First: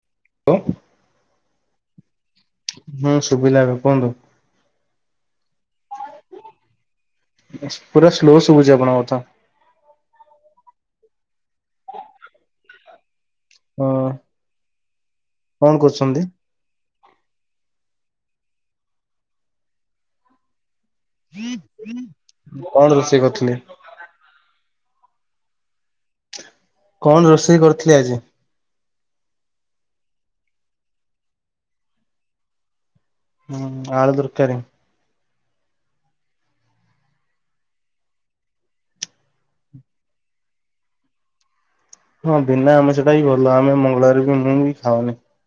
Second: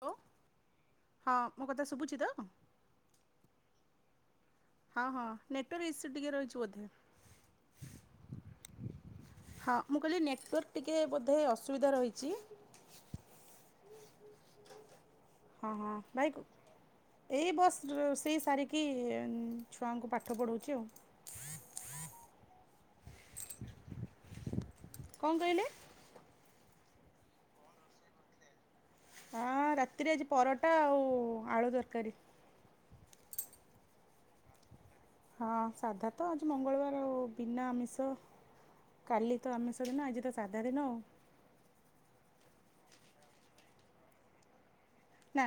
Hello [unintelligible] ହଁ ମୋ କଥା ଶୁଭୁଛି ତ? ହୁଁ ଶୁଭିଲା ଏବେ କୁହନ୍ତୁ। ହଁ ହଁ ନେଟୱାର୍କ ଇସ୍ୟୁ ଟିକେ ରହୁଛି ବୋଧେ। ପୁରା ସ୍ଲୋ ଶୁଭୁଛି ଆପଣଙ୍କ କଥା। ହଁ ମୁଁ କହିଲି ନେଟୱାର୍କ ଟିକେ ବୋଧେ ଅସୁବିଧା ରହିଛି? ହଁ। ହଁ କଣ ହଁ କରୁଛନ୍ତି? ଭାଇକୁ ଏଇ ବସ୍ ରୋଷେଇ ସାରିକି ଛୁଆଙ୍କୁ ପାଠ ପଢ଼ଉଛି ଆଉ। [inaudible] କଣ ରୋଷେଇ କରିଥିଲେ? କଣ କହିଲେ? କଣ ରୋଷେଇ କରିଥିଲେ ଆଜି? ହଁ ରାତିରେ ଆଜି ପରଟା ଆଉ ଆଳୁ ତରକାରୀ। ହୁଁ ଆଳୁ ତରକାରୀ। ହଁ ସାଧା ତ ଆଜି ମଙ୍ଗଳବାର ଆଉ ବିନା ଆମିଷ କାଲି ତ ଆମିଷ ଦିନ ଆଜି ତ ସାଧା ଦିନ ଆଉ। ହଁ ବିନା ଆମିଷ ଟା ହିଁ ଭଲ। ଆମେ ମଙ୍ଗଳବାର ବି ମୁଁ ବି ଖାଉନି। ନା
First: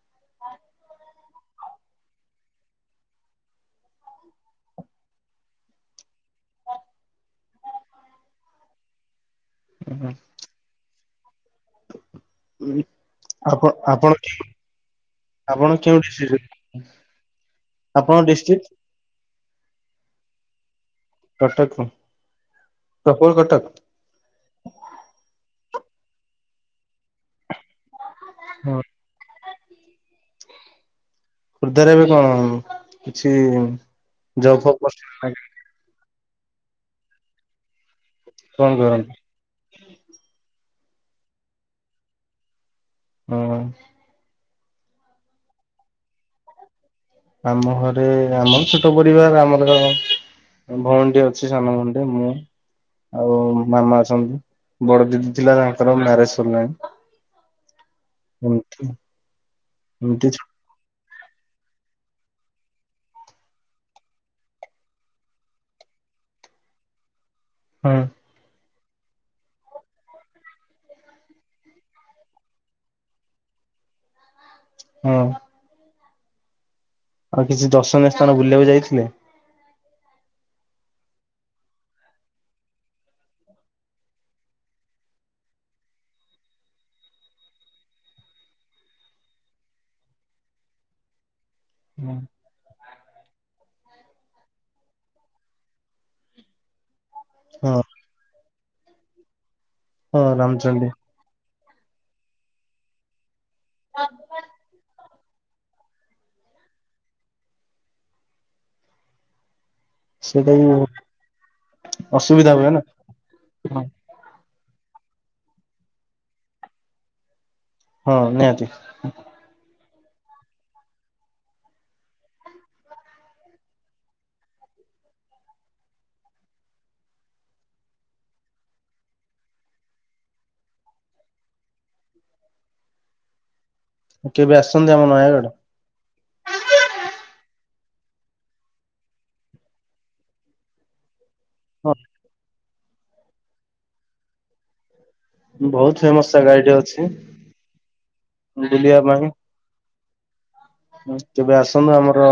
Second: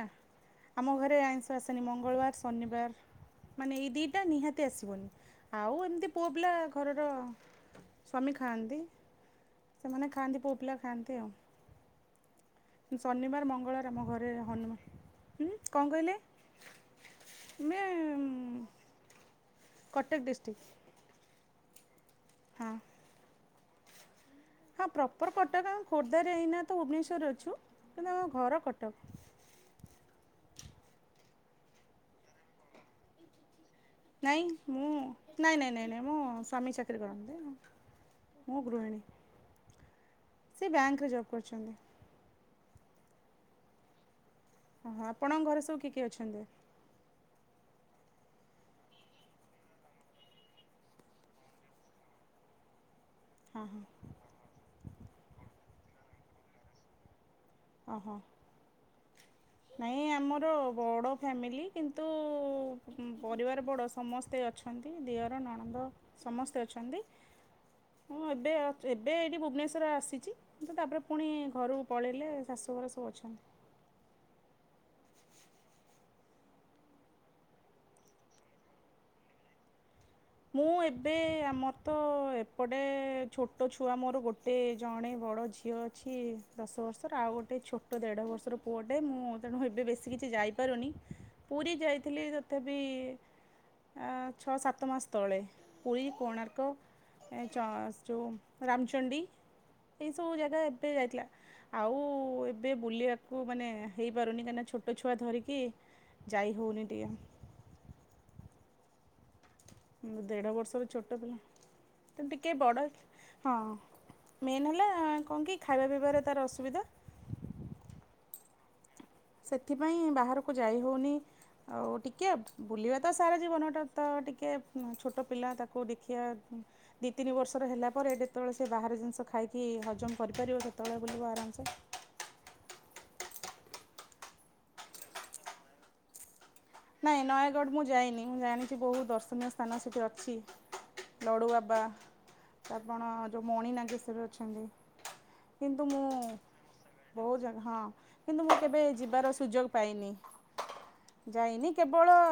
ଆମ ଘରେ ଆଇଁଷ ଆସେନି ମଙ୍ଗଳବାର, ଶନିବାର ମାନେ ଏଇ ଦିଇଟା ନିହାତି ଆସିବନି। ଆଉ ଏମିତି ପୁଅ ପିଲା ଘରର ସ୍ୱାମୀ ଖାଆନ୍ତି। ସେମାନେ ଖାଆନ୍ତି ପୁଅ ପିଲା ଖାଆନ୍ତି ଆଉ। ଶନିବାର ଆପଣ ମଙ୍ଗଳବାର ଆମ ଆପଣ ଘରେ ହନୁମାନ। ଆପଣ ହୁଁ କଣ କେଉଁ କହିଲେ? ଡିଷ୍ଟ୍ରିକ୍ଟରେ? ମେ ଆପଣଙ୍କ ଡିଷ୍ଟ୍ରିକ୍ଟ? କଟକ ଡିଷ୍ଟିକ। କଟକ। ହଁ। ପ୍ରପର୍ କଟକ। ହଁ ପ୍ରପର୍ କଟକ ଆଉ ଖୋର୍ଦ୍ଧାରେ ଏଇନା ତ ଭୁବନେଶ୍ୱରରେ ଅଛୁ କିନ୍ତୁ ଆମ ଘର ହଁ। କଟକ। ଖୋର୍ଦ୍ଧାରେ ଏବେ କଣ କିଛି ନାଇଁ ଜବ୍ ଫବ୍ ମୁଁ କରିଛନ୍ତି ନା ନାଇଁ ନାଇଁ ନାଇଁ ନାଇଁ ମୋ ସ୍ୱାମୀ ଚାକିରି କରନ୍ତି। ମୁଁ କଣ ଗୃହିଣୀ। କରନ୍ତି? ସେ ବ୍ୟାଙ୍କରେ ଜବ୍ କରିଛନ୍ତି। ଓ। ହଁ ଆପଣଙ୍କ ଘରେ ସବୁ କିଏ କିଏ ଅଛନ୍ତି? ଆମ ଘରେ ଆମର ଛୋଟ ପରିବାର। ଆମର ଭଉଣୀଟି ଅଛି ସାନ ଭଉଣୀ ଟେ ମୁଁ ଆଉ ହଁ ହଁ ମାମା ଅଛନ୍ତି ବଡ ଦିଦି ଥିଲା ତାଙ୍କର ମ୍ୟାରେଜ ସରିଲାଣି ଓହୋ ଏମତି ନାଇଁ ଏମତି ଆମର ବଡ ଫ୍ୟାମିଲି କିନ୍ତୁ ପରିବାର ବଡ଼ ସମସ୍ତେ ଅଛନ୍ତି ଦିଅର ନଣନ୍ଦ ସମସ୍ତେ ଅଛନ୍ତି ହଁ ମୁଁ ଏବେ ଏବେ ଏଇଠି ଭୁବନେଶ୍ୱର ଆସିଛି କିନ୍ତୁ ତାପରେ ପୁଣି ଘରୁକୁ ପଳେଇଲେ ଶାଶୁଘର ସବୁ ଅଛନ୍ତି ହଁ ଆଉ କିଛି ଦର୍ଶନୀୟ ସ୍ଥାନ ବୁଲିବାକୁ ଯାଇଥିଲେ ମୁଁ ଏବେ ଆମର ତ ଏପଟେ ଛୋଟ ଛୁଆ ମୋର ଗୋଟେ ଜଣେ ବଡ଼ ଝିଅ ଅ ଛି ଦଶ ବର୍ଷର ଆଉ ଗୋଟେ ଛୋଟ ଦେଢ଼ ବର୍ଷର ପୁଅଟେ ମୁଁ ତେଣୁ ଏବେ ବେଶୀ କିଛି ଯାଇପାରୁନି ପୁରୀ ଯାଇଥିଲି ତଥାପି ଆ ଛଅ ସାତ ମାସ ତଳେ ପୁରୀ କୋଣାର୍କ ଏ ହଁ ଚସ୍ ଯେଉଁ ରାମଚଣ୍ଡୀ ହଁ ଏଇସବୁ ଜାଗା ରାମଚଣ୍ଡୀ ଏବେ ଯାଇଥିଲା ଆଉ ଏବେ ବୁଲିବାକୁ ମାନେ ହେଇପାରୁନି କାହିଁକିନା ଛୋଟ ଟ ଛୁଆ ଧରିକି ଯାଇ ହେଉନି ଟିକେ ମୁ ଦେଢ଼ ସେଇଟା ବି ବର୍ଷର ଛୋଟ ପିଲା ତେଣୁ ଅସୁବିଧା ଟିକେ ହୁଏ ନା ବଡ଼ ହଁ ମେନ୍ ହେଲା କଣ କି ଖାଇବା ପିଇବାରେ ତାର ଅସୁବିଧା ହଁ ନିହାତି ସେଥିପାଇଁ ବାହାରକୁ ଯାଇ ହେଉନି ଆଉ ଟିକଏ ବୁଲିବା ତ ସାରା ଜୀବନଟା ତ ଟିକେ ଛୋଟ ପିଲା ତାକୁ ଦେଖିବା ଦୁଇ ତିନି ବର୍ଷର ହେଲା ପରେ ଯେତେବେଳେ ସେ ବାହାରାରେ ଜିନିଷ ଖାଇକି ହଜମ କରିପାରିବ ସେତେବେଳେ ବୁଲିବ ଆରାମସେ କେବେ ଆସିଛନ୍ତି ଆମ ନୟାଗଡ଼ ନାଇଁ ନୟାଗଡ଼ ମୁଁ ଯାଇନି ମୁଁ ଜାଣିଛି ବହୁତ ଦର୍ଶନୀୟ ସ୍ଥାନ ସେଠି ଅଛି ଲଡ଼ୁବାବା ହଁ ତାପରେ କଣ ମଣି ନାଗେଶୋରୀ ଅଛନ୍ତି କିନ୍ତୁ ବହୁତ ମୁଁ ଫେମସ ଜାଗା ଏଇଠି ଅଛି ବହୁତ ଜାଗା ହଁ କିନ୍ତୁ ମୁଁ କେବେ ବୁଲିବା ପାଇଁ ଯିବାର ସୁଯୋଗ ପାଇନି କେବେ ଯାଇନି ଆସନ୍ତୁ କେବଳ ଆମର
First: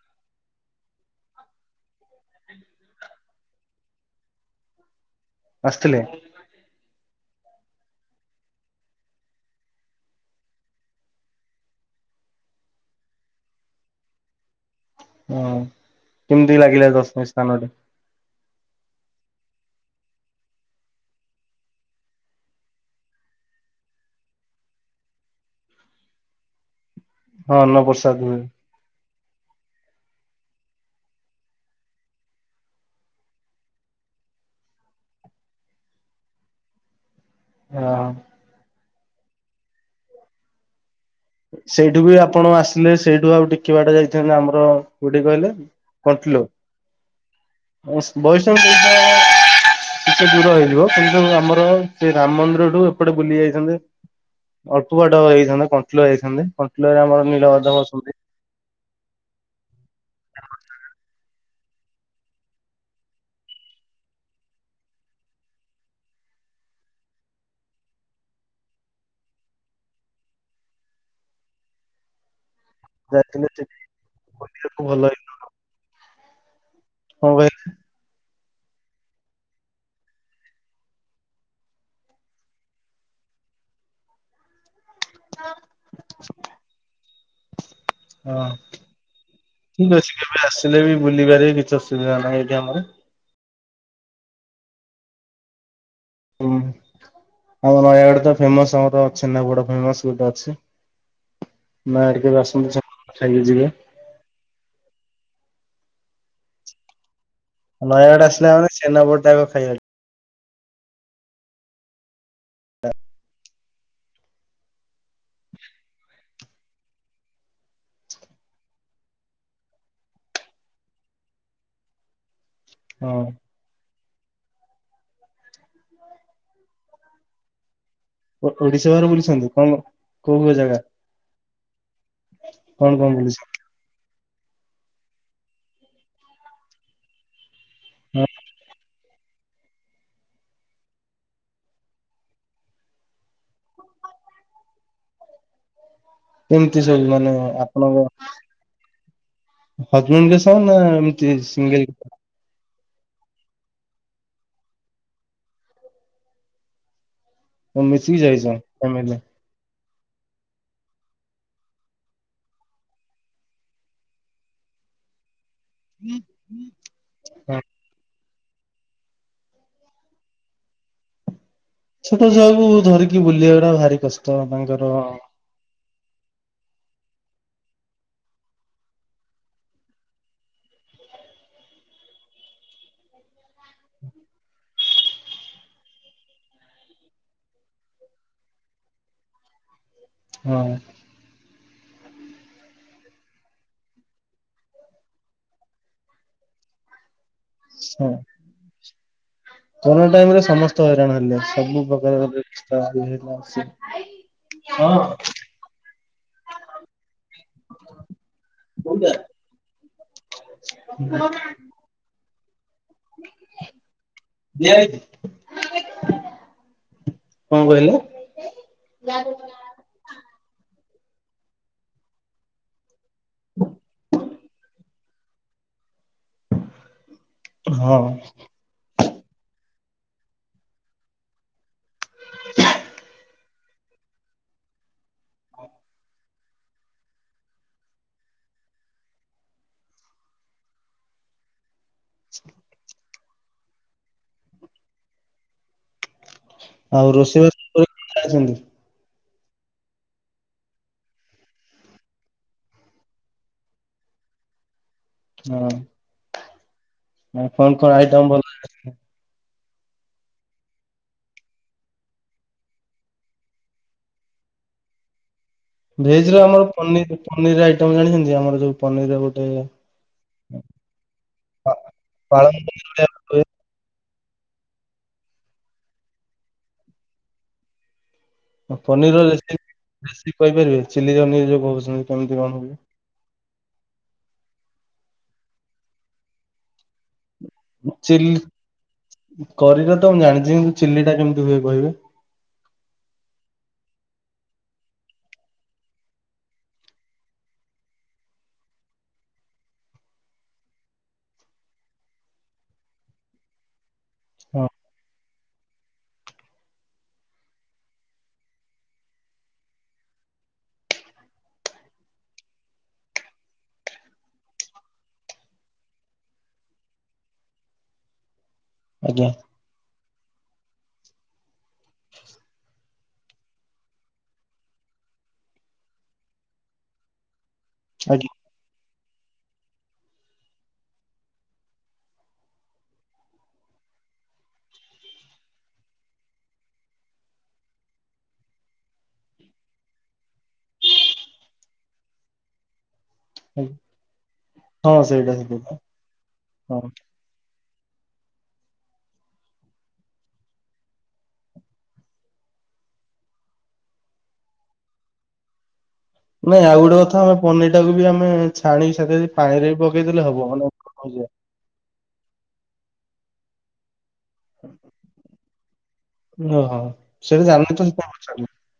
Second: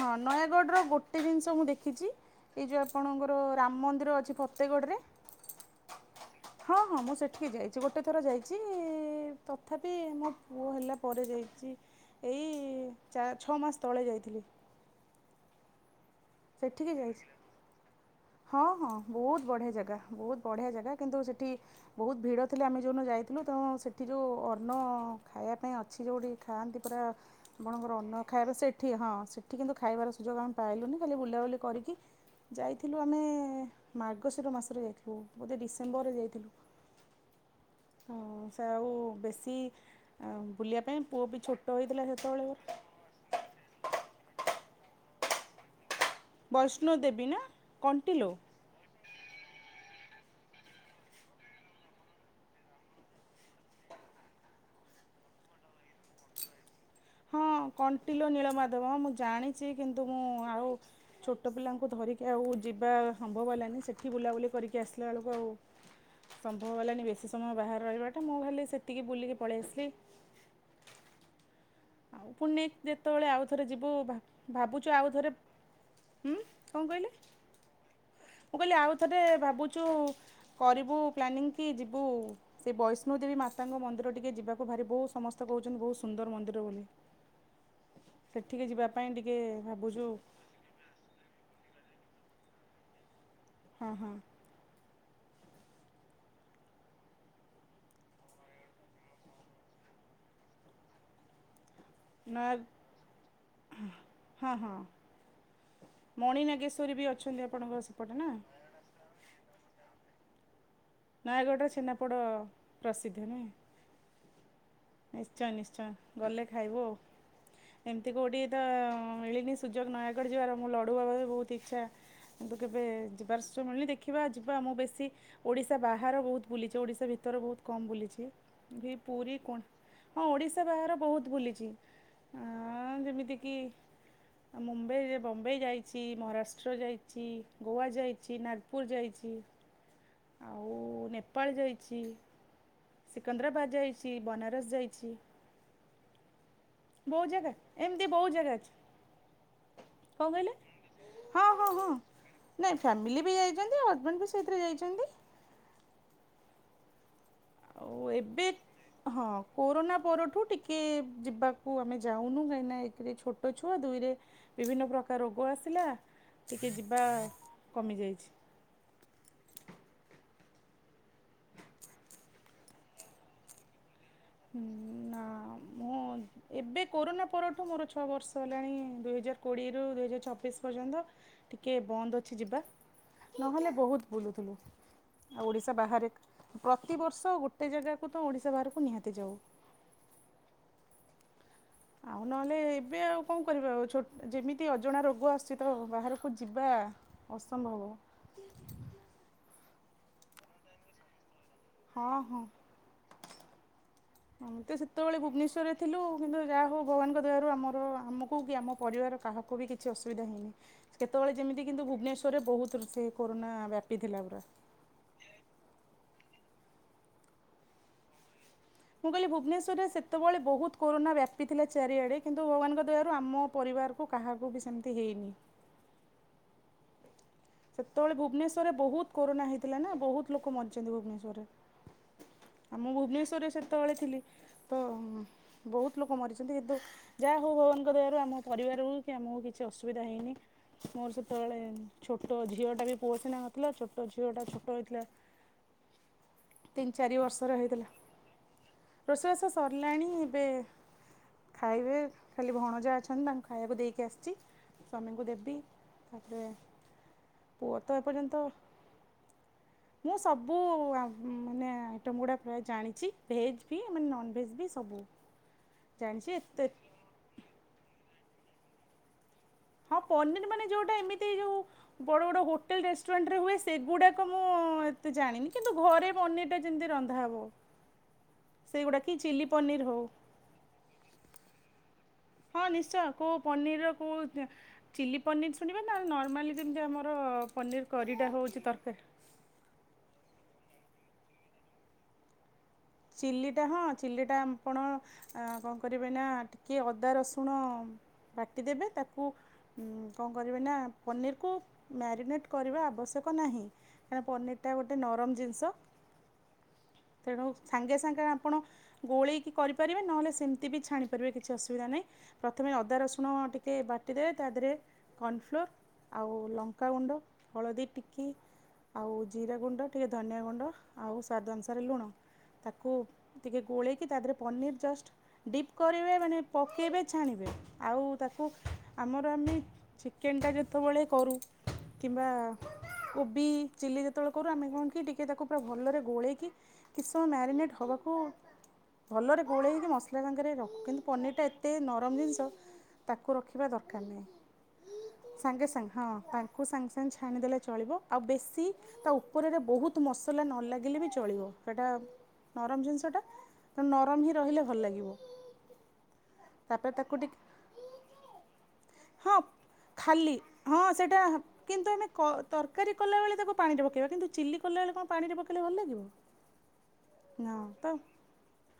ହଁ ନୟାଗଡ଼ର ଗୋଟେ ଜିନିଷ ମୁଁ ଦେଖିଛି ଏଇ ଯେଉଁ ଆପଣଙ୍କର ରାମ ମନ୍ଦିର ଅଛି ଫତେଗଡ଼ରେ ଆସିଥିଲେ ହଁ ହଁ ମୁଁ ସେଠିକି ଯାଇଛି ଗୋଟେ ଥର ଯାଇଛି ତଥାପି ମୋ ପୁଅ ହେଲା ପରେ ଯାଇଛି ଏଇ ଚାର ଛଅ ମାସ ତଳେ ଯାଇଥିଲି ହଁ କେମିତି ଲାଗିଲା ସେଠିକି ଯାଇଛି। ଦର୍ଶନୀୟ ସ୍ଥାନରେ ହଁ ହଁ ବହୁତ ବଢ଼ିଆ ଜାଗା ବହୁତ ବଢ଼ିଆ ଜାଗା କିନ୍ତୁ ସେଠି ବହୁତ ଭିଡ଼ ଥିଲେ ଆମେ ଯୋଉଦିନ ଯାଇଥିଲୁ ତେ ସେଇଠି ଯେଉଁ ଅନ୍ନ ଖାଇବା ପାଇଁ ଅଛି ଯଉଠି ଖାଆନ୍ତି ପରା ହଁ ଆପଣଙ୍କର ପ୍ରସାଦ ଅନ୍ନ ହୁଏ ଖାଇବ ସେଠି ହଁ ସେଇଠି କିନ୍ତୁ ଖାଇବାର ସୁଯୋଗ ଆମେ ପାଇଲୁନି ଖାଲି ବୁଲାବୁଲି କରିକି ଯାଇଥିଲୁ ଆମେ ମାର୍ଗଶିର ମାସରେ ଯାଇଥିଲୁ ବୋଧେ ଡିସେମ୍ବରରେ ଯାଇଥିଲୁ। ହଁ। ଆଉ ବେଶୀ ଆଁ ବୁଲିଆ ପାଇଁ ପୁଅ ବି ଛୋଟ ସେଇଠୁ ହେଇଥିଲା ବି ସେତେବେଳେ ଆପଣ ଆସିଲେ ସେଇଠୁ ଆଉ ଟିକେ ବାଟ ଯାଇଥାନ୍ତେ ଆମର କୋଉଠି କହିଲେ କଣ୍ଟିଲୋ ବୈଷ୍ଣୋ ଦେବୀ ନା ଅଁସ୍ କଣ୍ଟିଲୋ ବୟଷ [inaudible] ଟିକେ ଦୂର ହେଇଯିବ କିନ୍ତୁ ଆମର ସେ ରାମ୍ ମନ୍ଦିରଠୁ ଏପଟେ ବୁଲି ଯାଇଥାନ୍ତେ। ଅଳ୍ପ ବାଟ ହେଇଥାନ୍ତା କଣ୍ଟିଲୋ ଯାଇଥାନ୍ତେ। କଣ୍ଟିଲୋରେ ଆମର ନୀଳମାଧବ ଅଛନ୍ତି। ଦେବା ମୁଁ ଜାଣିଚି କିନ୍ତୁ ମୁଁ ଆଉ ଛୋଟ ପିଲାଙ୍କୁ ଧରିକି ଆଉ ଯିବା ସମ୍ଭବ ହେଲାନି ସେଠି ବୁଲାବୁଲି କରିକି ଆସିଲା ବେଳକୁ ଆଉ ସମ୍ଭବ ହେଲାନି ବେଶୀ ସମୟ ବାହାରେ ରହିବାଟା ମୁଁ ଖାଲି ସେତିକି ବୁଲିକି ପଳେଇ ଆସିଲି। ଆଉ ପୁନେ ଯେତବେଳେ ଯାଇଥିଲେ ଆଉଥରେ ଯିବୁ ସେଠି ଭାବୁଛୁ ଭଲ ଆଉଥରେ ଉଁ କଁ କହିଲେ? ହଁ ଭାଇ। ମୁଁ କହିଲି ଆଉ ଥରେ ଭାବୁଚୁ କରିବୁ ପ୍ଲାନିଂ କି ଯିବୁ ସେ ବୈଷ୍ଣୋଦେବୀ ମାତାଙ୍କ ମନ୍ଦିର ଟିକେ ଯିବା ମୋ ଭାରି ବୋଉ ସମସ୍ତେ କହୁଛନ୍ତି ବହୁତ୍ ସୁନ୍ଦର ମନ୍ଦିର ବୋଲି। ହଁ ସେଠିକି ଯିବା ପାଇଁ ଟିକେ ଭାବୁଚୁ। ହେଲେ ବି ବୁଲିବାରେ କିଛି ଅସୁବିଧା ନାହିଁ ଏଠି ଆମର। ହଁ ହଁ। ହୁଁ ଆମ ନୟାଗଡ ତ ପୁରା ଫେମସ୍ ଆମର ଛେନାପୋଡ଼ ଫେମସ୍ ଗୋଟେ ଅଛି। ନୟାଗଡ଼ କେବେ ନୟା ଆସନ୍ତୁ ଛେନାପୋଡ ଖାଇକି ଯିବେ ହଁ ହଁ ମଣି ନାଗେଶ୍ୱରୀ ବି ଅଛନ୍ତି ଆପ୍ ନୟାଗଡ ଆସିଲା ମାନେ ଛେନାପୋଡ଼ ଟା ଆଗ ଖାଇବାଇ ନୟାଗଡ଼ର ଛେନାପୋଡ଼ ପ୍ରସିଦ୍ଧ ନୁହେଁ। ନିଶ୍ଚୟ ନିଶ୍ଚୟ। ଗଲେ ଖାଇବୁ ଆଉ। ଏମିତି କୋଉଠି ତ ମିଳିନି ସୁଯୋଗ ନୟାଗଡ ଯିବାର ମୁଁ ଲଡ଼ୁ ବାବାରେ ବହୁତ୍ ଇଚ୍ଛା। କିନ୍ତୁ କେବେ ହଁ ଯିବାର ସୁ ମିଳୁନି ଦେଖିବା ଯିବା ମୁଁ ବେଶୀ ଓଡ଼ିଶ୍ ଶା ବାହାର ବହୁତ୍ ବୁଲିଚି। ଓଡ଼ିଶା ଭିତରେ ବହୁତ୍ କମ୍ ବୁଲିଛି। ଓ- ଓଡିଶା ଭି ବାହାରେ ପୁରୀ ବୁଲିଛନ୍ତି କଣ ହଁ କୋଉ କୋଉ ଓଡ଼ିଶା ଜାଗା ବାହାର ବହୁତ୍ ବୁଲିଚି। କଣ ଆଁ କଣ ଯେମିତିକି ବୁଲିଛନ୍ତି? ଆ ମୁମ୍ବାଇରେ ବମ୍ବେଇ ଯାଇଛି। ମହାରାଷ୍ଟ୍ର ଯାଇଛି। ଗୋଆ ଯାଇଚି। ନାଗପୁର ଯାଇଚି। ଆଉ ନେପାଳ ଯାଇଚି। ସିକନ୍ଦରାବାଦ ଯାଇଚି। ବନାରସ ଯାଇଚି। କେମିତି ସବୁ ମାନେ ଜାଗା ଏମିତି ଆପଣଙ୍କ? ବହୁତ ଜାଗା ଅଛି କଣ ହଜବେଣ୍ଡଙ୍କ କହିଲେ? ସହ ନା ଏମିତି ହଁ ହଁ ହଁ ସିଙ୍ଗିଲ ନାଇଁ ଫ୍ୟାମିଲି ବି ଯାଇଚନ୍ତି ଆଉ ହଜବେଣ୍ଡ ବି ସେଇଥିରେ ଯାଇଚନ୍ତି। ଆଉ ମିଶିକି ଏବେ ଯାଇଛ ଫ୍ୟାମିଲି? ହଁ। କୋରୋନା ପରଠୁ ଟିକେ ଯିବାକୁ ଆମେ ଯାଉନୁ କାହିଁକିନା ଏକେରେ ଛୋଟ ଛୁଆ ଦୁଇରେ ବିଭିନ୍ନ ପ୍ରକାର ରୋଗ ଆସିଲା ଟିକେ ଯିବା ହଁ କମିଯାଇଛି। ଛୋଟ ଛୁଆକୁ ଧରିକି ବୁଲିବାଟା ଭାରି କଷ୍ଟ ଆପଣଙ୍କର ଆ ନା ମୁଁ ଏବେ କୋରୋନା ପରଠୁ ମୋର ଛଅ ବର୍ଷ ହେଲାଣି ଦୁଇ ହଜାର କୋଡିଏରୁ ଦୁଇ ହଜାର ଛବିଶ୍ ପର୍ଯ୍ୟନ୍ତ ଟିକେ ବନ୍ଦ ଅଛି ଯିବା ନହେଲେ ବହୁତ୍ ବୁଲୁଥୁଲୁ। ଆଉ ଓଡିଶା ବାହାରେ ପ୍ରତିିବର୍ଷ ଗୋଟେ ଜାଗାକୁ ତ ଓଡିଶା ବାହାରୁକୁ ନିହାତି ଯାଉ। ହଁ ଆଉ ନହେଲେ ଏବେ ଆଉ କଣ କରିବା ଆଉ ଯେମିତି ଅଜଣା ରୋଗ ଆସୁଛି ତ ବାହାରକୁ ଯିବା ଅସମ୍ଭବ ହଁ କରୋନା ଟାଇମରେ ସମସ୍ତ ହଇରାଣ ହେଲେ ସବୁ ହଁ ହଁ। ପ୍ରକାର [unintelligible] ଆମେ ତ ହଁ ସେତେବେଳେ ଭୁବନେଶ୍ୱରରେ ଥିଲୁ କିନ୍ତୁ ଯାହା ହଉ ଭଗବାନଙ୍କ ଦୟାରୁ ଆମର ଆମକୁ କି ଆମ କୋଉଟା ପରିବାର କାହାକୁ ବି କିଛି ଅସୁବିଧା ହେଇନି କେତେବେଳେ ଯେମିତି କିନ୍ତୁ ଭୁବନେଶ୍ୱରରେ ବହୁତ ସେ କରୋନା ବ୍ୟାପି ଥିଲା ପୁରା କଣ କହିଲେ ମୁଁ କହିଲି ଭୁବନେଶ୍ୱରରେ ସେତେବେଳେ ବହୁତ କରୋନ ବ୍ୟାପିଥିଲା ଚାରିଆଡେ କିନ୍ତୁ ଭଗବାନଙ୍କ ଦୟାରୁ ଆମ ପରିବାରକୁ କାହାକୁ ବି ସେମିତି ହେଇନି ହଁ ସେତେବେଳେ ଭୁବନେଶ୍ୱରରେ ବହୁତ କରୋନା ହେଇଥିଲା ନା ବହୁତ ଲୋକ ମରିଛନ୍ତି ଭୁବନେଶ୍ୱରରେ ଆମ ଭୁବନେଶ୍ଵରରେ ସେତେବେଳେ ଥିଲି ତ ବହୁତ ଲୋକ ମରିଛନ୍ତି ଏବେ ଯାହା ହଉ ଭଗବାନଙ୍କ ଦୟାରୁ ଆମ ପରିବାରକୁ କି ଆମକୁ କିଛି ଅସୁବିଧା ହେଇନି ମୋର ସେତବେଳେ ଛୋଟ ଛୋଟ ଝିଅଟା ବି ପୁଅ ସିନା ନ ଥିଲା ଛୋଟ ଝିଅଟା ଛୋଟ ହୋଇଥିଲା ତିନି ଆଉ ଚାରି ରୋଷେଇବାସ ବର୍ଷର ହେଇଥିଲା ଉପରେ କଣ ଜାଣିଛନ୍ତି? ରୋଷେଇବାସ ସରିଲାଣି ଏବେ ଖାଇବେ ଖାଲି ଭଣଜା ଅଛନ୍ତି ତାଙ୍କୁ ଖାଇବାକୁ ଦେଇକି ଆସିଛି ସ୍ୱାମୀଙ୍କୁ ଦେବି ହଁ ତାପରେ ଆଉ ପୁଅ କଣ କଣ ତ ଆଇଟମ ଏପର୍ଯ୍ୟନ୍ତ ଭଲ ମୁଁ ସବୁ ମାନେ ଆଇଟମ୍ ଗୁଡ଼ା ପ୍ରାୟ ଜାଣିଛି ଭେଜ୍ ବି ମାନେ ନନଭେଜ୍ ବି ସବୁ ଜାଣିଛି ଭେଜ ର ଏତେ ଆମର ପନିର ପନିର୍ ଆଇଟମ ଜାଣିଛନ୍ତି ଆମର ଯୋଉ ପନିର ର ଗୋଟେ ହଁ ପନିର ମାନେ ଯୋଉଟା ଏମିତି ଯୋଉ ପା- ବଡ ବଡ ପାଳଙ୍ଗ ହୋଟେଲ ପନିର ଭଳିଆ ରେଷ୍ଟୁରାଣ୍ଟ ହୁଏ ସେଗୁଡାକ ମୁଁ ଏତେ ଜାଣିନି କିନ୍ତୁ ଘରେ ବନେଇତେ ଯେମିତି ରନ୍ଧା ହବ [unintelligible] [unintelligible] ହଁ ହୁଏ? ନିଶ୍ଚୟ କେଉଁ ପନିର କେଉଁ ଚିଲି ପନିର୍ ଶୁଣିବେ ନା ଲ ନର୍ମାଲି ଯେମିତି ଆମର ପନିର୍ କରି ଟା ହେଉଛି ତରକାରେ କରି ର ତ ମୁଁ ଜାଣିଛି କିନ୍ତୁ ଚିଲି ଟା କେମିତି ହୁଏ କହିବେ ଚିଲ୍ଲିଟା ହଁ ଚିଲ୍ଲିଟା ଆପଣ ଆ କଣ କରିବେ ନା ଟିକେ ଅଦା, ରସୁଣ ବାଟିଦେବେ ତାକୁ କଣ କରିବେ ନା ପନିରକୁ ମ୍ୟାରିନେଟ୍ କରିବା ଆବଶ୍ୟକ ନାହିଁ। କାହିଁକିନା ହଁ ପନିରଟା ଗୋଟେ ନରମ ଜିନିଷ ତେଣୁ ସାଙ୍ଗେ ସାଙ୍ଗେ ଆପଣ ଗୋଳେଇକି କରିପାରିବେ ନହେଲେ ସେମିତି ବି ଛାଣି ପାରିବେ କିଛି ଅସୁବିଧା ନାହିଁ ପ୍ରଥମେ ଅଦା ରସୁଣ ଟିକେ ବାଟିଦେବେ ତା ଦେହରେ କର୍ଣ୍ଣଫ୍ଲୋର ଆଉ ଲଙ୍କାଗୁଣ୍ଡ ହଳଦୀ ଟିକି ଆଉ ଆଜ୍ଞା ଜିରା ଗୁଣ୍ଡ ଟିକେ ଧନିଆ ଗୁଣ୍ଡ ଆଉ ସ୍ୱାଦ ଅନୁସାରେ ଲୁଣ ତାକୁ ଟିକେ ଗୋଳେଇକି ତା ଦେହରେ ପନିର୍ ଜଷ୍ଟ୍ ଡିପ୍ କରିବେ ମାନେ ପକେଇବେ ଛାଣିବେ ଆଉ ଆଜ୍ଞା ତାକୁ ଆମର ଆମେ ଚିକେନଟା ଯେତେବେଳେ କରୁ କିମ୍ବା କୋବି ଚିଲି ଯେତେବେଳେ କରୁ ଆମେ କଣ କି ଟିକେ ତାକୁ ପୁରା ଭଲରେ ଗୋଳେଇକି କିଛି ସମୟ ମ୍ୟାରିନେଟ୍ ହବାକୁ ଭଲରେ ଗୋଳେଇ ହୋଇକି ମସଲା ସାଙ୍ଗରେ ରଖ କିନ୍ତୁ ପନିରଟା ଏତେ ନରମ ଜିନିଷ ତାକୁ ରଖିବା ଆଜ୍ଞା ଦରକାର ନାହିଁ ହଁ ସେଇଟା ସାଙ୍ଗେ ସେଇଟା ସାଙ୍ଗେ ହଁ ତାଙ୍କୁ ହଁ ସାଙ୍ଗେ ସାଙ୍ଗେ ଛାଣିଦେଲେ ଚଳିବ ଆଉ ବେଶୀ ତା ଉପରରେ ବହୁତ ମସଲା ନ ଲାଗିଲେ ବି ଚଳିବ ସେଟା ନରମ ଜିନିଷଟା ନରମ ହିଁ ରହିଲେ ଭଲ ଲାଗିବ। ନାଇଁ ଆଉ ତାପରେ ଗୋଟେ ତାକୁ କଥା ଆମେ ଟିକେ ପନିର ଟାକୁ ବି ଆମେ ଛାଣି ହଁ ପାଣିରେ ବି ପକେଇଦେଲେ ଖାଲି ହବ ମାନେ ହଁ ସେଇଟା କିନ୍ତୁ ଆମେ କ ତରକାରୀ କଲାବେଳେ ତାକୁ ପାଣିରେ ପକାଇବା କିନ୍ତୁ ଚିଲି କଲାବେଳେ କଣ ପାଣିରେ ପକାଇଲେ ଭଲ ଲାଗିବ। ଓଁ ହୋ। ନା ତ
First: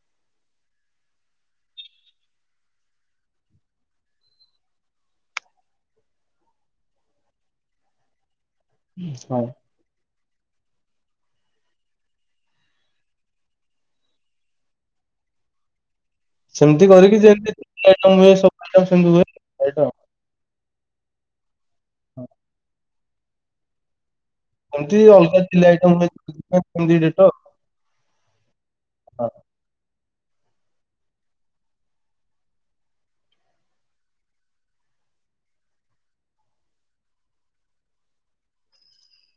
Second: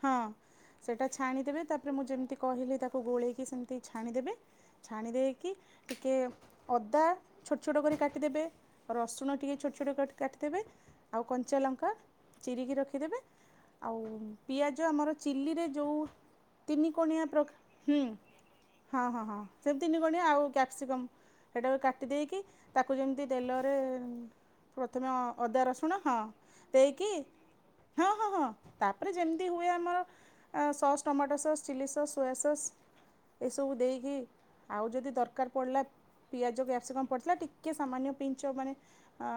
ହଁ ସେଟା ଛାଣିଦେବେ ତାପରେ ମୁଁ ଯେମିତି କହିଲି ତାକୁ ଗୋଳେଇକି ସେମିତି ଛାଣିଦେବେ ଛାଣି ଦେଇକି ଟିକେ ଅଦା ଛୋଟ ଛୋଟ କରି କାଟିଦେବେ ରସୁଣ ହଁ ଟିକେ ଛୋଟ ଛୋଟ କାଟିଦେବେ ଆଉ କଞ୍ଚା ଲଙ୍କା ଚିରିକି ରଖିଦେବେ ଆଉ ପିଆଜ ଆମର ଚିଲିରେ ଯେଉଁ ସେମିତି ତିନି କରିକି କଣିଆ ଯେମିତି ହଁ ଆଇଟମ ହୁଏ ସବୁ ଆଇଟମ ହଁ ସେମିତି ହଁ ହଁ ହୁଏ। ସେମିତିନି କ୍ୟାପସିକମ୍ କାଟି ଦେଇ କୀ ତେଲ ରେ ଏମିତି ପ୍ରଥମେ ଅଲଗା ଚିଲି ଅଦା ଆଇଟମ୍ ରସୁଣ ହୁଏ ହଁ ସେମିତି ଦେଇକି ଡେଟ ହଁ ହଁ ହଁ ତାପରେ ହଁ ଯେମିତି ହୁଏ ଆମର tomato sauce chilli sauce soya sauce ଏସବୁ ଦେଇକି ଆଉ ଯଦି ଦରକାର ପଡ଼ିଲା ପିଆଜ କ୍ୟାପ୍ସିକମ୍ ପଡ଼ିଥିଲା ଟିକେ ସାମାନ୍ୟ ପିଞ୍ଚ ମାନେ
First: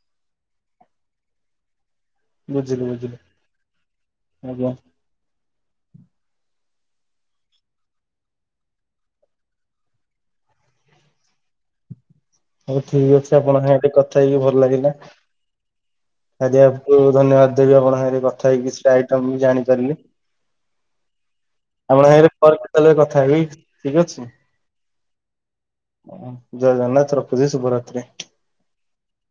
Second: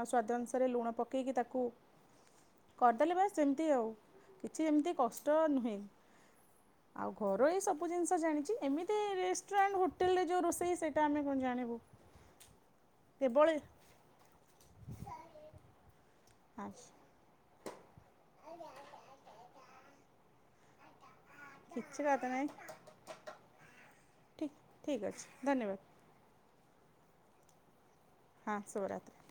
ସ୍ଵାଦ ଅନୁସାରେ ଲୁଣ ପକେଇକି ତାକୁ ବୁଝିଲି ବୁଝିଲି। ସେମତି ଆଉ କିଛି ଆଜ୍ଞା। ଏମିତି କଷ୍ଟ ନୁହେଁ। ଆଉ ଘରୋଇ ସବୁ ଜିନିଷ ଜାଣିଛି। ଏମିତି ରେଷ୍ଟୁରାଣ୍ଟ, ହୋଟେଲରେ ଯୋଉ ରୋଷେଇ ସେଇଟା ଆମେ କଣ ଜାଣିବୁ। [unintelligible] ହଉ ଠିକ ଅଛି କେବଳ ଆପଣଙ୍କ ସାଙ୍ଗେ ଟିକେ କଥା ହେଇକି ଭଲ ଲାଗିଲା ଆଜି ଆ ଆଚ୍ଛା ଧନ୍ୟବାଦ ଦେବି ଆପଣ ସାଙ୍ଗରେ କଥା ହେଇକି ସେ ଆଇଟମ୍ ବି ଜାଣିପାରିଲି। କିଛି ଆପଣଙ୍କ କଥା ସାଙ୍ଗେ ନାହିଁ ପରେ କେତେବେଳେ କଥା ହେବି ଠିକ ଅଛି। ଠିକ୍ ଠିକ୍ ଅଛି ଧନ୍ୟବାଦ। ହଁ ଜୟ ଜଗନ୍ନାଥ ରଖୁଛି ଶୁଭରାତ୍ରି। ହଁ ଶୁଭ ରାତ୍ରି।